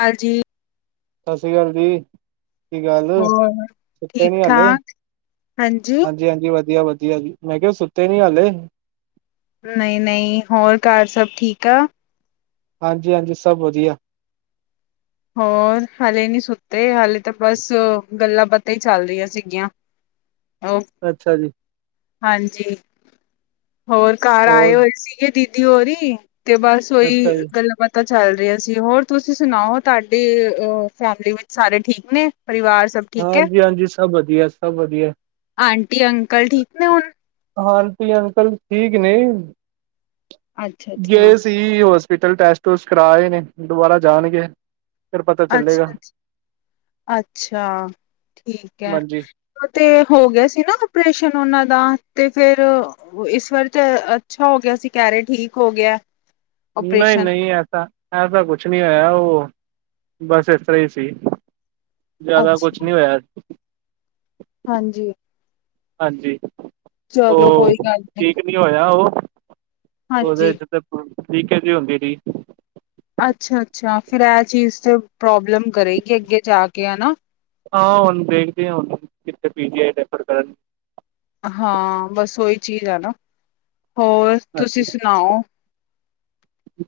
ਹਾਂਜੀ। ਸਤਿ ਸ੍ਰੀ ਅਕਾਲ ਜੀ। ਕੀ ਗੱਲ ਹੋਰ ਸੁਤੇੇ ਠੀਕ ਨੀ ਹਾਲੇ ਹਾਜ ਠਾਕ ਹਾਂਜੀ ਹਾਂਜੀ-ਹਾਂਜੀ, ਵਧੀਆ-ਵਧੀਆ ਜੀ ਮੈਂ ਕਿਹਾ ਸੁੱਤੇ ਨੀ ਹਾਲੇ? ਨਈ-ਨਈ, ਹੋਰ ਘਰ ਸਭ ਠੀਕ ਆ। ਹਾਂਜੀ-ਹਾਂਜੀ, ਸਭ ਵਧੀਆ। ਹੋਰ ਹਾਲੇ ਨੀ ਸੁੱਤੇ ਹਾਲੇ ਤਾਂ ਬਸ ਗੱਲਾਂ ਬਾਤ ਤੇ ਹੀ ਚੱਲ ਰਹੀਆਂ ਸੀਗੀਆਂ। ਓ ਅੱਛਾ ਜੀ। ਹਾਂਜੀ, ਹੋਰ ਕਾਰ ਆਏ ਹੋਰ ਹੋਏ ਸੀਗੇ ਦੀ ਦੀ ਹੋਰੀ ਤੇ ਬਸ ਓਹੀ ਅੱਛਾ ਜੀ, ਗੱਲਾਂ ਬਾਤਾਂ ਚੱਲ ਰਹੀਆਂ ਸੀ। ਹੋਰ ਤੁਸੀਂ ਸੁਣਾਓ। ਤਾਡੇ ਅ ਫੈਮਿਲੀ ਵਿੱਚ ਸਾਰੇ ਠੀਕ ਨੇ, ਪਰਿਵਾਰ ਸਭ ਠੀਕ ਐ, ਹਾਂਜੀ-ਹਾਂਜੀ, ਸਭ ਵਧੀਆ, ਸਭ ਵਧੀਆ, ਆਂਟੀ ਅੰਕਲ ਠੀਕ ਨੇ ਹੁਣ? ਆਂਟੀ ਅੰਕਲ ਠੀਕ ਨੇ ਅੱਛਾ ਅੱਛਾ ਗਏ ਸੀ ਹੋਸਪਿਟਲ ਟੈਸਟ ਟੂਸਟ ਕਰਾਏ ਨੇ ਦੁਬਾਰਾ ਜਾਣਗੇ। ਫਿਰ ਪਤਾ ਚੱਲੇਗਾ, ਅੱਛਾ-ਅੱਛਾ, ਅੱਛਾ ਠੀਕ ਐ। ਹਾਂਜੀ, ਓ ਤੇ ਹੋ ਗਿਆ ਸੀ ਨਾ ਆਪਓਰੇਸ਼ਨ ਉਹਨਾਂ ਦਾ ਤੇ ਫੇਰ ਇਸ ਵਾਰ ਤਾਂ ਅੱਛਾ ਹੋ ਗਿਆ ਸੀ, ਕੇਹ ਰਹੇ ਠੀਕ ਹੋ ਗਿਆ। ਓਪਰੇਸ਼ਨ ਨਈ-ਨਈ ਐਸਾ, ਐਸਾ ਕੁਛ ਨਹੀਂ ਹੋਯਾ। ਓ ਬਸ ਇਸ ਤਰ੍ਹਾਂ ਹੀ ਸੀ। ਜਾਦਾ ਕੁਛ ਅੱਛਾ ਨੀ ਹੋਯਾ। ਹਾਂਜੀ। ਹਾਂਜੀ, ਓ ਚਲੋ ਕੋਈ ਗੱਲ ਠੀਕ ਨੀ ਹੋਇਆ ਓਹ ਉਹਦੇ ਹਾਂਜੀ ਚ ਲੀਕੇਜ ਈ ਹੁੰਦੀ ਰਈ। ਅੱਛਾ-ਅੱਛਾ ਫਿਰ ਇਹ ਚੀਜ਼ ਪ੍ਰੋਬਲਮ ਕਰੇਗੀ ਅੱਗੇ ਜਾ ਕੇ ਹੈ ਨਾ। ਹਾਂ ਹੁਣ ਦੇਖਦੇ ਆ ਹੁਣ ਕਿੱਥੇ ਪੀ ਜੀ ਆਈ ਰੈਫਰ ਕਰਨ। ਹਾਂ ਬਸ ਓਹੀ ਚੀਜ਼ ਹੈ ਨਾ, ਹੋਰ ਤੁਸੀਂ ਹਾਂਜੀ। ਸੁਣਾਓ।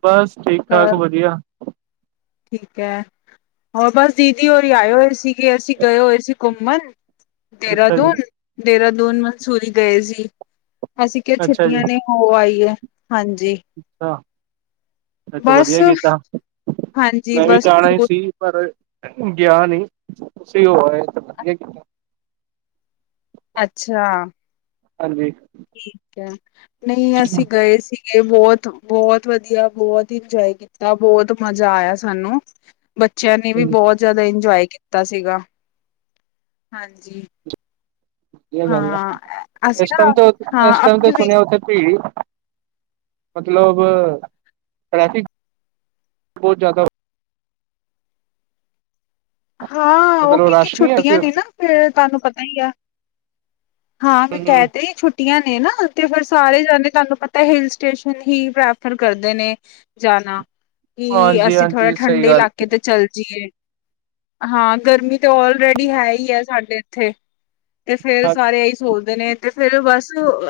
ਬਸ ਘਰ ਠੀਕ-ਠਾਕ ਵਧੀਆ। ਠੀਕ ਐ, ਹੋਰ ਬਸ ਦੀਦੀ ਹੋਰ ਆਇਓਏ ਸੀ ਕਿ ਅਸੀਂ ਗਏ ਹੋਏ ਸੀ ਘੁੰਮਣ। ਅੱਛਾ ਜੀ ਦੇਹਰਾਦੂਨ-ਦੇਹਰਾਦੂਨ, ਮਸੂਰੀ ਗਏ ਸੀ। ਅਸੀਂ ਕੇਹਾ ਅੱਛਾ ਜੀ ਛੁੱਟੀਆਂ ਨੇ ਹੋ ਆਈ ਏ, ਹਾਂਜੀ। ਅੱਛਾ, ਏਹ ਤੇ ਬਸ ਵਧੀਆ ਕੀਤਾ। ਹਾਂਜੀ ਮੈਂ ਵੀ ਬਸ ਜਾਣਾ ਈ ਟੂਰ ਸੀ। ਪਰ ਗਿਆ ਨੀ, ਤੁਸੀਂ ਹੋ ਆਏ ਤਾਂ ਵਧੀਆ ਕਿਤਾ। ਅੱਛਾ। ਹਾਂਜੀ। ਠੀਕ ਐ, ਨਈ ਅਸੀਂ ਗਏ ਸੀ। ਬੋਤ-ਬੋਤ ਵਧੀਆ, ਬੋਤ ਇੰਜੋਏ ਕੀਤਾ, ਬੋਤ ਮਜ਼ਾ ਆਯਾ ਸਾਨੂੰ। ਬੱਚਿਆਂ ਨੇ ਵੀ ਬੋਤ ਜ਼ਿਆਦਾ ਇੰਜੋਏ ਕੀਤਾ ਸੀਗਾ, ਹਾਂਜੀ। ਵਧੀਆ ਗੱਲ ਆ, ਹਾਂ ਅਸੀਂ ਏਸ ਨਾ ਟੇਮ ਤੇ, ਹਾਂ ਏਸ ਟੇਮ ਤੇ ਆਪਣੇ ਵੀ ਸੁਣਿਆ ਓਥੇ ਭੀੜ ਮਤਲਬ ਟ੍ਰੈਫਿਕ ਬੋਤ ਜਾਦਾ ਹਾਂ ਓ ਮਤਲਬ ਕਿਉਕੀ ਰਸ਼ ਨਹੀਂ ਹੈ ਸੀ ਛੁੱਟੀਆਂ ਨੇ ਉੱਥੇ ਨਾ ਫੇਰ ਤੁਹਾਨੂੰ ਪਤਾ ਹੀ ਆ। ਹਾਂ ਮੈਂ ਹੂੰ ਕੇਹ ਤੇ ਛੁੱਟ ਟੀਆ ਨੇ ਨਾ ਤੇ ਫਿਰ ਸਾਰੇ ਜਾਂਦੇ ਤੁਹਾਨੂੰ ਪਤਾ ਹਿਲ ਸਟੇਸ਼ਨ ਹੀ ਪ੍ਰੈਫਰ ਕਰਦੇ ਨੇ। ਜਾਣਾ ਕਿ ਹਾਂਜੀ ਅਸੀਂ ਥੋੜਾ ਹਾਂਜੀ ਸਹੀ ਠੰਡੇ ਗੱਲ ਇਲਾਕੇ ਤੇ ਚੱਲ ਜਾਈਏ। ਹਾਂ ਗਰਮੀ ਤੇ ਆਲਰੈਡੀ ਹੈ ਈ ਏ ਸਾਡੇ ਇੱਥੇ ਤੇ ਫੇਰ ਸਾਰੇ ਏਹੀ ਸੋਚਦੇ ਨੇ ਤੇ ਫੇਰ ਬਸ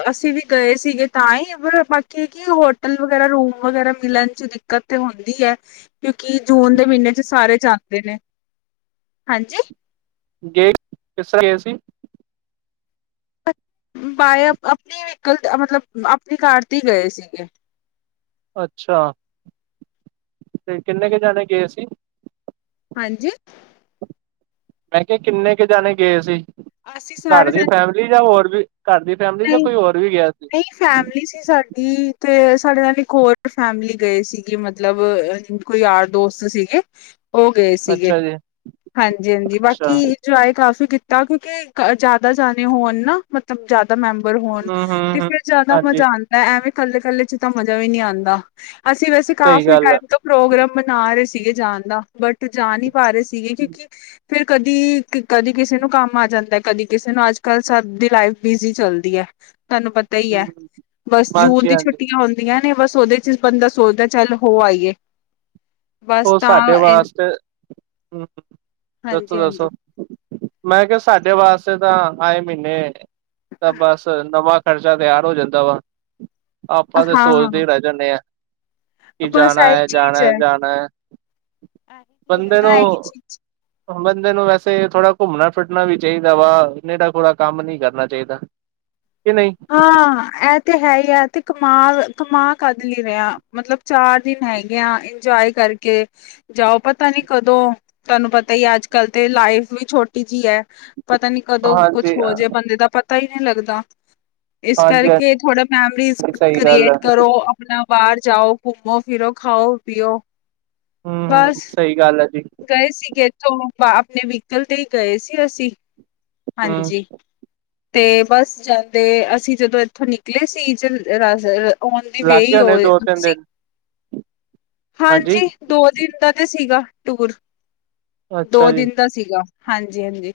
ਅਸੀਂ ਵੀ ਗਏ ਸੀਗੇ ਤਾਂ ਈ ਪਰ ਬਾਕੀ ਕਿ ਹੋਟਲ ਵਗੈਰਾ, ਰੂਮ ਵਗੈਰਾ ਮਿਲਣ ਚ ਦਿੱਕਤ ਤੇ ਹੁੰਦੀ ਏ ਕਿਉਂਕਿ ਜੂਨ ਦੇ ਮਹੀਨੇ ਚ ਸਾਰੇ ਜਾਂਦੇ ਨੇ। ਹਾਂਜੀ। ਗੇ ਕਿਸ ਤਰ੍ਹਾਂ ਗਏ ਸੀ। ਬਾਏ ਅਪ-ਅਪਨੀ ਵਿਕਲ ਤੇ ਅ ਮਤਲਬ ਆਪਣੀ ਕਾਰ ਤੇ ਈ ਗਏ ਸੀਗੇ। ਅੱਛਾ ਤੇ ਕਿੰਨੇ ਕ ਜਾਣੇ ਗਏ ਸੀਂ। ਹਾਂਜੀ ਮੈਂ ਕਿਯਾ ਕਿੰਨੇ ਕ ਜਾਨੇ ਗਏ ਸੀ ਅਸੀਂ ਘਰ ਸਾਰੇ ਦੀ ਜਣੇ ਫੈਮਿਲੀ ਜਾਂ ਹੋਰ ਘਰ ਦੀ ਫੈਮਿਲੀ ਜਾਂ ਕੋਈ ਹੋਰ ਵੀ ਗਿਆ ਸੀ ਫੈਮਿਲੀ ਸੀ ਸਾਡੀ ਤੇ ਸਾਡੇ ਨਾਲ ਇੱਕ ਹੋਰ ਫੈਮਿਲੀ ਗਏ ਸੀਗੀ ਮਤਲਬ ਅ ਅ ਕੋਈ ਯਾਰ ਦੋਸਤ ਸੀਗੇ ਔ ਗਏ ਸੀਗੇ। ਅੱਛਾ ਜੀ ਹਾਂਜੀ -ਹਾਂਜੀ ਅੱਛਾ ਬਾਕੀ ਟਰਾਇ ਕਾਫ਼ੀ ਕੀਤਾ ਕਿਉਂਕਿ ਅ ਜ਼ਿਆਦਾ ਜਾਨੇ ਹੋਣ ਨਾ ਮਤਲਬ ਤਾ ਮੈਂਬਰ ਹੋਣ ਹੂੰ ਹੂੰ ਤੇ ਹੂੰ ਫੇਰ ਜਾਦਾ ਹਾਂਜੀ ਮਜ਼ਾ ਆਦਾ ਐਵੇਂ ਕੱਲੇ- ਕੱਲੇ ਚ ਤਾਂ ਮਜ਼ਾ ਵੀ ਨੀ ਆਂਦਾ ਅਸੀਂ ਵੈਸੇ ਸਹੀ ਕਾਫ਼ੀ ਗੱਲ ਹੈ। ਟਾਈਮ ਤੋਂ ਪ੍ਰੋਗਰਾਮ ਮਨਾ ਰਹੇ ਸੀਗੇ ਜਾਣ ਦਾ ਬਟ ਜਾ ਨੀ ਪਾ ਰੇ ਸੀ ਸੀਗੇ ਕਿਉਂਕਿ ਫੇਰ ਕਦੀ ਕਦੀ ਕਿਸੇ ਨੂੰ ਕੰਮ ਆ ਜਾਂਦਾ ਕਦੀ ਕਿਸੇ ਨੂੰ ਅੱਜ ਕੱਲ੍ਹ ਸਭ ਦੀ ਲਾਈਫ ਬਿਜ਼ੀ ਚੱਲਦੀ ਐ ਤਾਨੂੰ ਪਤਾ ਈ ਐ ਬਸ ਜੂਨ ਹਾਂਜੀ ਦੀ ਹਾਂਜੀ ਛੁੱਟੀਆਂ ਹੋਨ ਟੀ ਆਂ ਨੇ ਬਸ ਔਹਦੇ ਚ ਬੰਦਾ ਸੋਚਦਾ ਚੱਲ ਹੋ ਆਈਏ ਬਸ ਹੋਰ ਤਾਂ ਸਾਡੇ ਵਾਸਤੇ, ਹਮ ਤੁਸੀ ਦੱਸੋ ਹਾਂਜੀ-ਹਾਂਜੀ ਮੈਂ ਕਿਯਾ ਸਾਡੇ ਵਾਸਤੇ ਤਾਂ ਆਏ ਮਹੀਨੇ ਤਾਂ ਬਸ ਨਵਾ ਖਰਚਾ ਤਿਆਰ ਹੋ ਜਾਂਦਾ ਵਾ ਆਪਾਂ ਤਾਂ ਹਾਂ-ਹਾਂ ਸੋਚਦੇ ਰੈ ਜਾਂਦੇ ਹ ਆ ਕਿ ਜਾਨਾ ਏ ਜਾਨਾ ਏ ਜਾਨਾ ਏ ਆਹ ਠਕ ਨਾ ਹੈਗ [inaudible] [inaudible] ਬੰਦੇ ਨੂੰ ਵੈਸੇ ਥੋੜ੍ਹਾ ਘੁੰਮਣਾ ਫਿਰਨਾ ਵੀ ਚਾਈਦਾ ਵਾ ਨੇਰਾ ਖੋਰਾ ਕੰਮ ਨੀ ਕਰਨਾ ਚਾਈਦਾ ਕਿ ਨ ਈ ਐ ਤੇ ਹੈ ਈ ਆ ਤੇ ਕਮਾ ਕਮਾ ਕਾਦੇ ਲਈ ਰੇਆ ਮਤਲਬ ਚਾਰ ਦਿਨ ਹੈਗੇ ਆ ਇੰਜੋਏ ਕਰਕੇ ਜਾਔ ਪਤਾ ਨੀ ਕਦੋਂ ਤਾਨੂੰ ਪਤਾ ਈਆ ਅੱਜ- ਕੱਲ ਤੇ ਲਾਈਫ ਵੀ ਛੋ ਟੀ ਜੀ ਹੈ ਪਤਾ ਨੀ ਕਦੋਂ ਕੁਛ ਹਾਂਜੀ ਹਾਂਜੀ ਹੋ ਜੇ ਬੰਦੇ ਦਾ ਪਤਾ ਈ ਨੀ ਲੱਗਦਾ ਇਸ ਹਾਂਜੀ ਕਰਕੇ ਥੋੜਾ ਮੈਮਰੀਜ਼ ਸਹੀ ਗੱਲ ਹੈ ਕਰ੍ਰੀਏਟ ਕਰੋ ਅਪਨਾ ਬਾਰ ਜਾਓ, ਘੁੰਮੋ ਫਿਰੋ ਖਾਓ -ਪੀ ਔ ਹਮ- ਹਮ ਸਈ ਗੱਲ ਐ ਜੀ। ਗਏ ਸੀਗੇ ਇੱਥੋਂ ਬਾ ਅਪਣੇ ਵੀਕਲ ਤੇ ਗਏ ਸੀ ਅਸੀਂ ਹਮ ਹਾਂਜੀ। ਤੇ ਬਸ ਜਾਂਦੇ ਅਸੀਂ ਜਦੋਂ ਇੱਥੋਂ ਨਿਕਲੇ ਸੀ ਜ ਔਨ ਦੀ ਲੱਗ ਵੇ ਗਏ ਈ ਹੋਣੇ ਔਹ ਦੋ ਤਿੰਨ ਸੀ ਦਿਨ ਹਾਂਜੀ ਦੋ ਦਿਨ ਦਾ ਤੇ ਸੀਗਾ ਟੂਰ, ਦੋ ਅੱਛਾ ਜੀ ਦਿਨ ਦਾ ਸੀ ਗਾ ਹਾਂਜੀ -ਹਾਂਜੀ,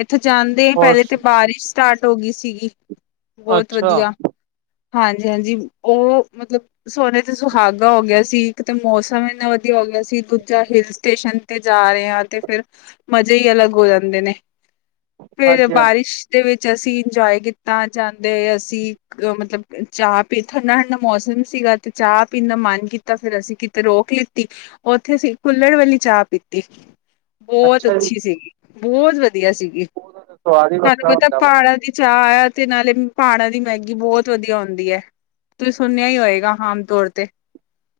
ਇੱਥੇ ਜਾਂਦੇਆ ਹੋਰ ਪੈਲੇ ਤੇ ਬਾਰਿਸ਼ ਸਟਾਰਟ ਹੋ ਗੀ ਸੀਗੀ ਬੋਤ ਅੱਛਾ ਵਧੀਆ ਹਾਂਜੀ- ਹਾਂਜੀ ਔਹ ਮਤਲਬ ਸੋਨੇ ਤੇ ਸੁਹਾਗਾ ਹੋ ਗਿਆ ਸੀ ਇਕ ਤੇ ਮੌਸਮ ਏਨਾ ਵਧੀਆ ਹੋ ਗਿਆ ਸੀ। ਦੂਜਾ ਹਿਲ ਸਟੇਸ਼ਨ ਤੇ ਜਾ ਰਹੇ ਹ ਤੇ ਫਿਰ ਮਜੇ ਈ ਅਲੱਗ ਹੋ ਜਾਂਦੇ ਨੇ ਫੇਰ ਹਾਂਜੀ ਹਾਂਜੀ ਬਾਰਿਸ਼ ਦੇ ਵਿੱਚ ਅਸੀਂ ਇੰਜੋਏ ਕੀਤਾ ਜਾਂਦੇ ਹੋਏ ਅਸੀਂ ਅ ਮਤਲਬ ਚਾਹ ਪੀ, ਠੰਡਾ- ਠੰਡਾ ਮੌਸਮ ਸੀਗਾ। ਤੇ ਚਾਹ ਪੀਣ ਦਾ ਮਨ ਕੀਤਾ ਫੇਰ ਅਸੀਂ ਕਿਤੇ ਰੋਕ ਲਿੱਤੀ ਔਥੇ ਅਸੀਂ ਕੁਲੜ ਵਾਲੀ ਚਾਹ ਪੀਤੀ ਬੋਤ ਅੱਛਾ ਜੀ ਅੱਛੀ ਸੀਗੀ। ਬੋਤ ਵਧੀਆ ਸੀਗੀ ਸਵਾਦ ਹੀ ਤਾਨੂੰ ਵੱਖਰਾ ਪਤਾ ਹੁੰਦਾ ਵਾ ਪਹਾੜਾਂ ਦੀ ਚਾ ਐ ਤੇ ਨਾਲੇ ਪਹਾੜਾਂ ਦੀ ਮੈਗੀ ਬਹੁਤ ਵਧੀਆ ਹੋਂਦੀ ਹੈ, ਤੁਸੀਂ ਸੁਣਿਆ ਹੀ ਹੋਏਗਾ ਆਮ ਤੌਰ ਤੇ।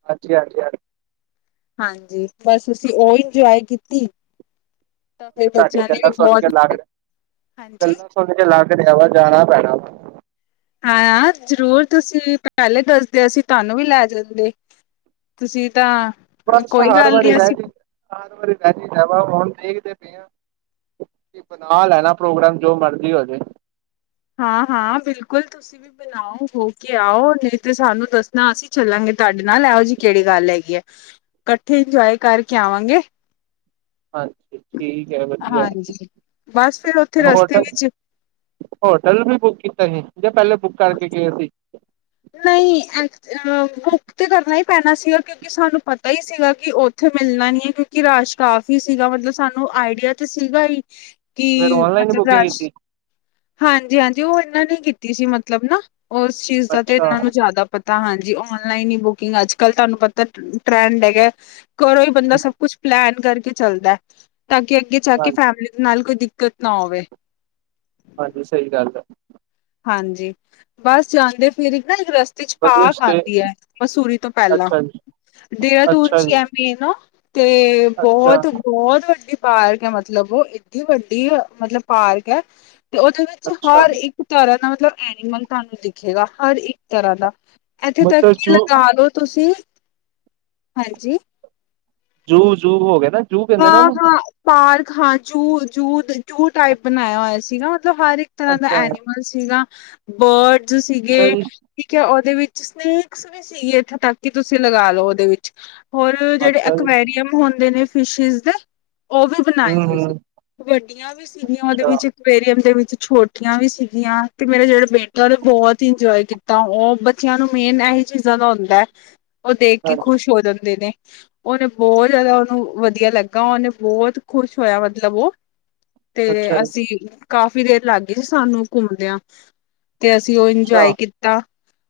ਹਾਂਜੀ-ਹਾਂਜੀ- ਹਾਂਜੀ ਹਾਂਜੀ, ਬਸ ਤੁਸੀਂ ਓਈ ਇੰਜੋਏ ਕੀਤੀ ਤਾਂ ਫਿਰ ਤੁਹਾਡੀ ਬੱਚਿਆਂ ਨੇ ਵੀ ਗੱਲਾਂ ਬਹੁਤ [inaudible] ਹਾਂਜੀ ਥੋੜੇ ਜੇ ਲੱਗ ਰਿਹਾ ਵਾ, ਜਾਣਾ ਪੈਣਾ। ਹਾਂ, ਜ਼ਰੂਰ ਤੁਸੀਂ ਪਹਿਲੇ ਦਸਦੇ, ਅਸੀ ਤੁਹਾਨੂੰ ਵੀ ਲੈ ਜਾਂਦੇ। ਤੁਸੀਂ ਤਾਂ ਬਸ ਕੋਈ ਹਰ ਗੱਲ ਵਾਰੀ ਨੀ ਰਹਿ ਅਸੀਂ ਜੀ, ਹਰ ਵਾਰੀ ਰਹਿ ਜੀਦਾ ਵਾ, ਹੁਣ ਦੇਖਦੇ ਪਏ ਹਾਂ ਬਣਾ ਲੈਣਾ ਪ੍ਰੋਗਰਾਮ, ਜੋ ਮਰਜ਼ੀ ਹੋਜੇ। ਹਾਂ-ਹਾਂ, ਬਿਲਕੁਲ ਤੁਸੀਂ ਵੀ ਬਣਾਓ, ਹੋਕੇ ਆਓ, ਨਹੀਂ ਤੇ ਸਾਨੂੰ ਦੱਸਣਾ ਅਸੀਂ ਚੱਲਾਂਗੇ ਤੁਹਾਡੇ ਨਾਲ, ਇਹੋ ਜਿਹੀ ਕਿਹੜੀ ਗੱਲ ਹੈਗੀ ਆ। ਕੱਠੇ ਇੰਜੋਏ ਕਰਕੇ ਆਵਾਂਗੇ। ਹਾਂਜੀ ਠੀਕ ਏ ਵਧੀਆ, ਹਾਂਜੀ ਬਸ ਫਿਰ ਉੱਥੇ ਰਸਤੇ ਹੋਟਲ ਵਿੱਚ ਹੋਟਲ ਵੀ ਬੁੱਕ ਕੀਤਾ ਸੀ, ਯਾ ਪਹਿਲੇ ਬੁੱਕ ਕਰਕੇ ਗਏ ਸੀ? ਨਹੀਂ ਐ, ਬੁੱਕ ਤਾਂ ਕਰਨਾ ਹੀ ਪੈਣਾ ਸੀਗਾ ਕਿਉਂ ਕਿ ਸਾਨੂੰ ਪਤਾ ਹੀ ਸੀਗਾ, ਕਿ ਉੱਥੇ ਮਿਲਣਾ ਨਹੀਂ ਏ, ਕਿਉਂਕਿ ਰਸ਼ ਕਾਫ਼ੀ ਸੀਗਾ, ਮਤਲਬ ਸਾਨੂੰ ਆਈਡੀਆ ਤਾਂ ਸੀਗਾ ਈ, ਕਿ ਫਿਰ ਔਨਲਾਈਨ ਮਤਲਬ ਬੁਕਿੰਗ ਰਸ਼। ਕੀਤੀ ਹਾਂਜੀ-ਹਾਂਜੀ, ਉਹ ਇਹਨਾਂ ਨੇ ਕੀਤੀ ਸੀ ਮਤਲਬ ਨਾ, ਉਸ ਚੀਜ਼ ਦਾ ਤੇ ਅੱਛਾ, ਇਹਨਾਂ ਨੂੰ ਜ਼ਿਆਦਾ ਪਤਾ ਹਾਂਜੀ, ਔਨਲਾਈਨ ਹੀ ਬੁਕਿੰਗ ਅੱਜ-ਕੱਲ ਤੁਹਾਨੂੰ ਪਤਾ ਟਰੈਂਡ ਹੈਗਾ। ਘਰੋਂ ਹੀ ਬੰਦਾ ਹੂੰ, ਸਭ ਕੁਛ ਪਲੈਨ ਕਰਕੇ ਚੱਲਦੈ, ਤਾਂ ਕਿ ਅੱਗੇ ਜਾਕੇ ਹਾਂਜੀ, ਫੈਮਿਲੀ ਨਾਲ ਕੋਈ ਦਿੱਕਤ ਨਾ ਹੋਵੇ। ਹਾਂਜੀ, ਸਹੀ ਗੱਲ ਆ। ਹਾਂਜੀ, ਬਸ ਜਾਂਦੇ ਫਿਰ ਇੱਕ ਨਾ ਇੱਕ ਰਸ 'ਚ ਵਧੀਆ ਪਾਕ ਸਟੇ ਆਂਦੀ ਏ, ਮਸੂਰੀ ਤੋਂ ਪਹਿਲਾਂ ਅੱਛਾ ਜੀ, ਦੇਹਰਾਦੂਨ ਅੱਛਾ 'ਚ ਈ ਜੀ। ਐ। ਪੀਏ ਨਾ, ਤੇ ਅੱਛਾ, ਬਹੁਤ-ਬਹੁਤ ਵੱਡੀ ਪਾਰਕ ਐ ਮਤਲਬ, ਉਹ ਏਡੀ ਵੱਡੀ ਮਤਲਬ ਪਾਰਕ ਐ, ਤੇ ਉਹਦੇ ਵਿੱਚ ਅੱਛਾ ਹਰ ਇੱਕ ਤਰ੍ਹਾਂ ਦਾ ਮਤਲਬ ਐਨੀਮਲ ਤੁਹਾਨੂੰ ਦਿਖੇਗਾ, ਹਰ ਇੱਕ ਤਰ੍ਹਾਂ ਦਾ। ਇੱਥੇ ਤੱਕ ਮਤਲਬ ਕੀ ਜੂ, ਲਗਾਲੋ ਤੁਸੀਂ, ਹਾਂਜੀ। ਜੂ-ਜੂ ਹੋਗਿਆ ਨਾ, ਜੂਅ ਕਹਿੰਦੇ ਨਾ ਹਾਂ ਉਹਨੂੰ? ਹਾਂ ਪਾਰਕ ਹਾਂ, ਜੂ-ਜੂ, ਜੂਅ ਟਾਈਪ ਬਣਾਇਆ ਹੋਇਆ ਸੀ ਨਾ, ਮਤਲਬ ਹਰ ਇੱਕ ਤਰ੍ਹਾਂ ਦਾ ਅੱਛਾ, ਐਨੀਮਲ ਐਨੀਮਲ ਸੀਗਾ, ਬਰਡਜ਼ ਸੀਗੇ। ਅੱਛਾ ਜੀ, ਠੀਕ ਐ, ਉਹਦੇ ਵਿੱਚ ਸਨੇਕਸ ਵੀ ਸੀਗੇ, ਇੱਥੋਂ ਤੱਕ ਕਿ ਤੁਸੀਂ ਲਗਾਲੋ, ਉਹਦੇ ਵਿੱਚ। ਹੋਰ, ਜਿਹੜੇ ਅੱਛਾ ਜੀ, ਅਕਵੇਰੀਅਮ ਹੁੰਦੇ ਨੇ ਫਿਸ਼ਿਸ ਦੇ, ਉਹ ਵੀ ਬਣਾਏ ਹੂੰ, ਹੋਏ ਸੀ, ਹੂੰ ਵੱਡੀਆਂ ਵੀ ਸੀਗੀਆਂ ਉਹਦੇ ਅੱਛਾ, ਵਿੱਚ, ਇਕਏਰੀਅਮ ਦੇ ਵਿੱਚ, ਛੋਟੀਆਂ ਵੀ ਸੀ। ਤੇ ਮੇਰੇ ਜਿਹੜੇ ਬੇਟੇ ਉਹਨੇ ਬਹੁਤ ਇੰਜੋਏ ਕੀਤਾ, ਉਹ ਬੱਚਿਆਂ ਨੂੰ ਮੇਨ ਐਹੀ ਚੀਜ਼ਾਂ ਦਾ ਹੁੰਦਾ। ਹੂੰ। ਉਹ ਦੇਖਕੇ, ਖੁਸ਼ ਹੋ ਜਾਂਦੇ ਨੇ। ਉਹਨੇ ਬਹੁਤ ਜਿਆਦਾ ਉਹਨੂੰ ਵਧੀਆ ਲੱਗਾ, ਉਹਨੇ ਬਹੁਤ ਖ਼ੁਸ਼ ਹੋਇਆ ਮਤਲਬ ਉਹ। ਤੇ ਅੱਛਾ ਜੀ। ਅਸੀਂ ਕਾਫ਼ੀ ਦੇਰ ਲੱਗ ਗਈ ਸੀ, ਸਾਨੂੰ ਘੁੰਮਦਿਆਂ। ਤੇ ਅਸੀਂ ਉਹ ਅੱਛਾ, ਇੰਜੋਏ ਕੀਤਾ,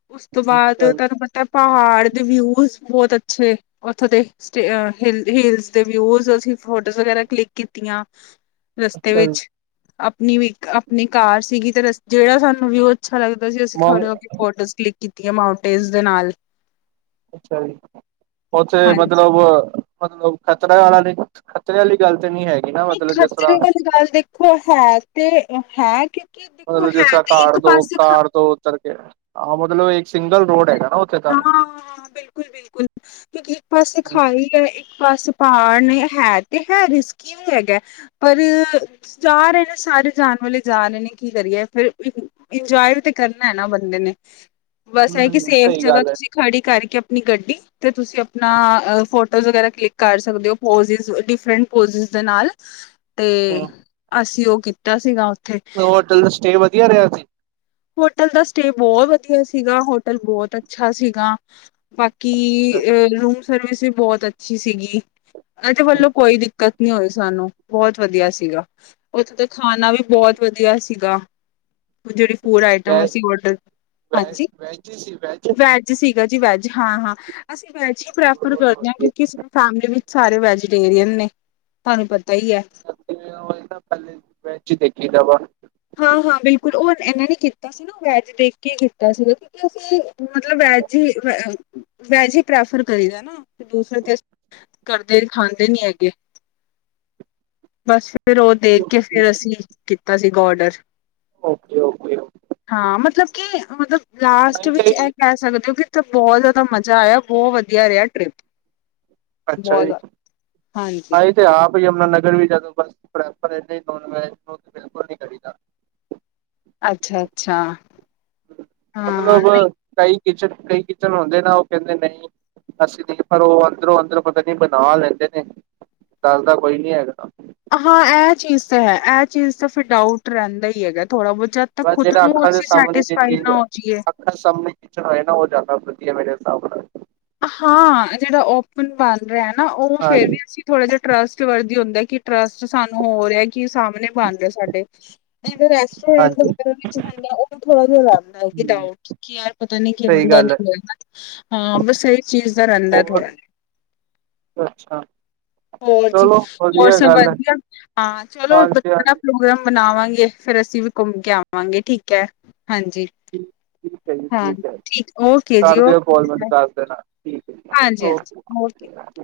ਉਸ ਤੋਂ ਬਾਅਦ ਅੱਛਾ ਜੀ, ਤੁਹਾਨੂੰ ਪਤਾ ਪਹਾੜ ਦੇ ਵਿਊਜ ਬਹੁਤ ਅੱਛੇ, ਉੱਥੋ ਦੇ। ਹਿਲਸ ਦੇ ਵਿਊਜ, ਅਸੀਂ ਫੋਟੋਸ ਵਗੈਰਾ ਕਲਿੱਕ ਕੀਤੀਆਂ। ਰਸਤੇ ਅੱਛਾ ਜੀ, ਵਿੱਚ, ਆਪਣੀ ਵੀ ਆਪਣੀ ਕਾਰ ਸੀਗੀ, ਤੇ ਜਿਹੜਾ ਸਾਨੂੰ ਵੀਉ ਅੱਛਾ ਲੱਗਦਾ ਸੀ, ਅਸੀਂ ਮੰ ਖੜੇ ਹੋਕੇ ਫੋਟੋਜ਼ ਕਲਿੱਕ ਕੀਤੀਆ, ਮਾਂਉਟੇਸ ਦੇ ਨਾਲ। ਅੱਛਾ ਜੀ, ਉੱਥੇ ਹਾਂਜੀ ਮਤਲਬ, ਮਤਲਬ ਖ਼ਤਰਾ ਵਾਲਾ ਨਹੀ ਖ਼ਤਰੇ ਵਾਲੀ ਗੱਲ ਤੇ ਨੀ ਹੈਗੀ ਨਾ, ਨਹੀਂ ਮਤਲਬ ਜਿਸ ਤਰ੍ਹਾਂ ਖਤਰੇ ਵਾਲੀ ਗੱਲ ਦੇ ਉਹ ਹੈ, ਤੇ ਹੈ ਕ ਮਤਲਬ ਜਿਸ ਤਰ੍ਹਾਂ ਕਾਰ ਦੋ, ਕਾਰ ਦੋ ਉੱਤਰ ਕੇ ਆਹ ਮਤਲਬ ਇੱਕ ਸਿੰਗਲ ਰੋਡ ਹੈਗਾ ਨਾ, ਉੱਥੇ ਤਾਂ। ਇੱਕ, ਇੱਕ ਪਾਸੇ ਹੂੰ, ਖਾਈ ਹੈ, ਇੱਕ ਪਾਸੇ ਪਹਾੜ ਨੇ, ਹੈ ਤੇ ਹੈ ਰਿਸਕੀ ਰਿਸਕੀ ਵੀ ਹੈਗਾ, ਪਰ ਜਾਰੇ ਨੇ ਸਾਰੇ ਜਾਣ ਵਾਲੇ ਜਾ ਰਹੇ ਨੇ, ਕੀ ਕਰੀਏ ਫੇਰ ਇੰਜੋਏ ਵੀ ਤੇ ਕਰਨਾ ਹੈ ਨਾ ਬੰਦੇ ਨੇ, ਬਸ ਇਹ ਕਿ ਸੇਫ ਸਹੀ ਜਗ੍ਹਾ ਗੱਲ ਐ। ਤੁਸੀਂ ਖੜੀ ਕਰਕੇ, ਆਪਣੀ ਗੱਡੀ ਤੇ ਤੁਸੀਂ ਆਪਣਾ ਫੋਟੋਜ਼ ਵਗੈਰਾ ਕਲਿੱਕ ਕਰ ਸਕਦੇ ਹੋ, ਪੋਜ ਡਿਫਰੈਂਟ, ਪੋਜਿਸ ਦੇ ਨਾਲ। ਹੂੰ। ਤੇ ਅਸੀਂ ਉਹ ਕੀਤਾ ਸੀਗਾ, ਉੱਥੇ। ਮਤਲਬ, ਹੋਟਲ ਦਾ ਸਟੇਅ ਵਧੀਆ ਰਿਹਾ ਸੀ? ਹੋਟਲ ਦਾ ਸਟੇ ਬਹੁਤ ਵਧੀਆ ਸੀਗਾ, ਹੋਟਲ ਬਹੁਤ ਅੱਛਾ ਸੀਗਾ। ਬਾਕੀ ਅ ਰੂਮ ਸਰਵਿਸ ਵੀ ਬਹੁਤ ਅੱਛੀ ਸੀਗੀ, ਇਹਨਾਂ ਦੇ ਵੱਲੋਂ ਕੋਈ ਦਿੱਕਤ ਨ ਹੋਈ ਸਾਨੂੰ, ਬਹੁਤ ਵਧੀਆ ਸੀਗਾ। ਉੱਥੇ ਤਾਂ, ਖਾਣਾ ਵੀ ਬਹੁਤ ਵਧੀਆ ਸੀਗਾ। ਜਿਹੜੀ ਫੂਡ ਆਈਟਮ, ਅਸੀਂ ਔਡਰ, ਹਾਂਜੀ? ਜੀ ਜੀ। ਵੈਜ ਸੀਗਾ ਜੀ ਵੈਜ, ਹਾਂ ਹਾਂ ਅਸੀਂ ਵੈਜ ਹੀ ਪ੍ਰੈਫਰ ਕਰਦੇ ਹਾਂ। ਕਿਉਂਕਿ ਫੈਮਿਲੀ ਵਿੱਚ ਸਾਰੇ ਵੈਜੀਟੇਰੀਅਨ ਨੇ, ਤੁਹਾਨੂੰ ਪਤਾ ਹੀ ਹੈ। ਪਹਿਲੇ ਮੈਂ ਹੀ ਦੇਖੀ, ਤਾਂ ਆਪਾ ਹਾਂ ਹਾਂ ਬਿਲਕੁਲ, ਉਹ ਇਹਨਾਂ ਨੇ ਕੀਤਾ ਸੀ ਨਾ, ਵੈਜ ਦੇਖ ਕੇ ਕੀਤਾ ਸੀਗਾ ਸੀ ਮਤਲਬ, ਵੈਜ ਹੀ ਵੈਜ ਹੀ ਪ੍ਰੈਫਰ ਕਰੀ ਦਾ ਨਾ, ਦੂਸਰੇ ਕਰਦੇ, ਖਾਂਦੇ ਨੀ ਹੈਗੇ, ਬਸ ਫ ਫਿਰ ਉਹ ਦੇਖ ਕੇ, ਫਿਰ ਅਸੀਂ ਕੀਤਾ ਸੀਗਾ ਔਡਰ। Okay, okay. ਹਾਂ ਮਤਲਬ ਕਿ, ਮਤਲਬ ਲਾਸਟ ਅੱਛਾ ਵਿੱਚ ਜੀ ਇਹ ਕਹਿ ਸਕਦੇ ਹੋ ਕਿ ਬਹੁਤ ਜ਼ਿਆਦਾ ਮਜ਼ਾ ਆਇਆ, ਬਹੁਤ ਵਧੀਆ ਰਿਹਾ ਟ੍ਰਿਪ। ਅੱਛਾ ਬਹੁਤ ਜੀ, ਜ਼ਿਆਦਾ ਹਾਂਜੀ ਹ ਆਪ ਯਮੁਨਾ ਨਗਰ ਵੀ ਜਾਦੋ, ਬ ਬਿਲਕੁਲ ਨੀ ਕਰੀ ਦਾ ਅੱਛਾ, ਅੱਛਾ। ਮਤਲਬ ਕਈ ਕਿਚਨ, ਕਈ ਕਿਚਨ ਹੁੰਦੇ ਨਾ ਉਹ ਕਹਿੰਦੇ ਨਹੀਂ ਅਸੀਂ ਨ, ਪਰ ਉਹ ਅੰਦਰੋਂ ਅੰਦਰ ਪਤਾ ਨੀ ਬਣਾ ਲੈਂਦੇ ਨੇ ਡਰਦਾ ਕੋਈ ਨੀ ਹੈਗਾ। ਹਾਂ ਇਹ ਚੀਜ਼ ਤਾਂ ਹੈ, ਇਹ ਚੀਜ਼ ਤਾਂ ਫਿਰ ਡਾਊਟ ਰਹਿੰਦਾ ਹੀ ਹੈਗਾ ਥੋੜ੍ਹਾ ਬਹੁਤ ਤਾਂ ਬਸ ਖੁਦ ਜਿਹੜਾ ਨੂੰ, ਅੱਖਾਂ ਦੇ ਅਸੀਂ ਸਾਹਮਣੇ ਜਿਹੜੀ ਸੈਟਿਸਫਾਈ ਚੀਜ਼ ਨਾ ਹੋ ਜਾਈਏ ਸਾਹਮਣੇ ਹੈ ਨਾ ਉਹ, ਜ਼ਿਆਦਾ ਵਧੀਆ ਮੇਰੇ ਹਿਸਾਬ ਨਾਲ ਹਾਂ, ਜਿਹੜਾ ਓਪਨ ਬਾਲ ਰਿਹਾ ਨਾ, ਉਹ ਫੇਰ ਹਾਂਜੀ ਵੀ ਅਸੀਂ ਥੋੜ੍ਹਾ ਜਿਹਾ ਟਰੱਸਟ ਵਰਦੀ ਹੁੰਦਾ, ਕਿ ਟਰੱਸਟ ਸਾਨੂੰ ਹੋ ਰਿਆ ਕਿ ਸਾਹਮਣੇ ਬਣ ਰਹਾ ਸਾਡੇ ਰੈਸਟੋਰੈਂਟ ਹਾਂਜੀ ਵਗੈਰਾ ਵਿੱਚ ਹੈ, ਉਹ ਵੀ ਥੋੜਾ ਜਿਹਾ ਹੂੰ ਦਾ, ਕਿ ਯਾਰ ਪਤਾ ਨੀ ਕਿਵੇਂ ਸਹੀ ਦਾ, ਗੱਲ ਹੈ। ਹਾਂ ਬ ਇਸ ਚੀਜ਼ ਦਾ ਰੰਦਾ, ਹੋਰ ਥੋੜਾ ਜਹਾ। ਅੱਛਾ ਹੋਰ ਜੀ, ਚਲੋ ਹੋਰ ਵਧੀਆ ਸੰ ਗੱਲ ਹੈ ਵਧੀਆ, ਹਾਂ ਚਲੋਾ ਹਾਂਜੀ ਹਾਂਜੀ ਪ੍ਰੋਗਰਾਮ ਬਨਾਵਾਂਗੇ ਫੇਰ ਅਸੀਂ ਵੀ ਘੁੰਮ ਕੇ ਆਵਾਂਗੇ ਠੀਕ ਹੈ ਹਾਂਜੀ। ਠੀਕ ਠੀਕ ਹੈ ਜੀ ਹਾਂ, ਠੀਕ ਹੈ ਠੀਕ ਓਕੇ ਜੀ ਕਰ ਓ- ਦਿਓ ਕੋਲ ਮੈਨੂੰ ਦੱਸ ਦੇਣਾ, ਠੀਕ। ਹੈ ਜੀ ਹਾਂਜੀ-ਹਾਂਜੀ ਹੋ- ਓਕੇ।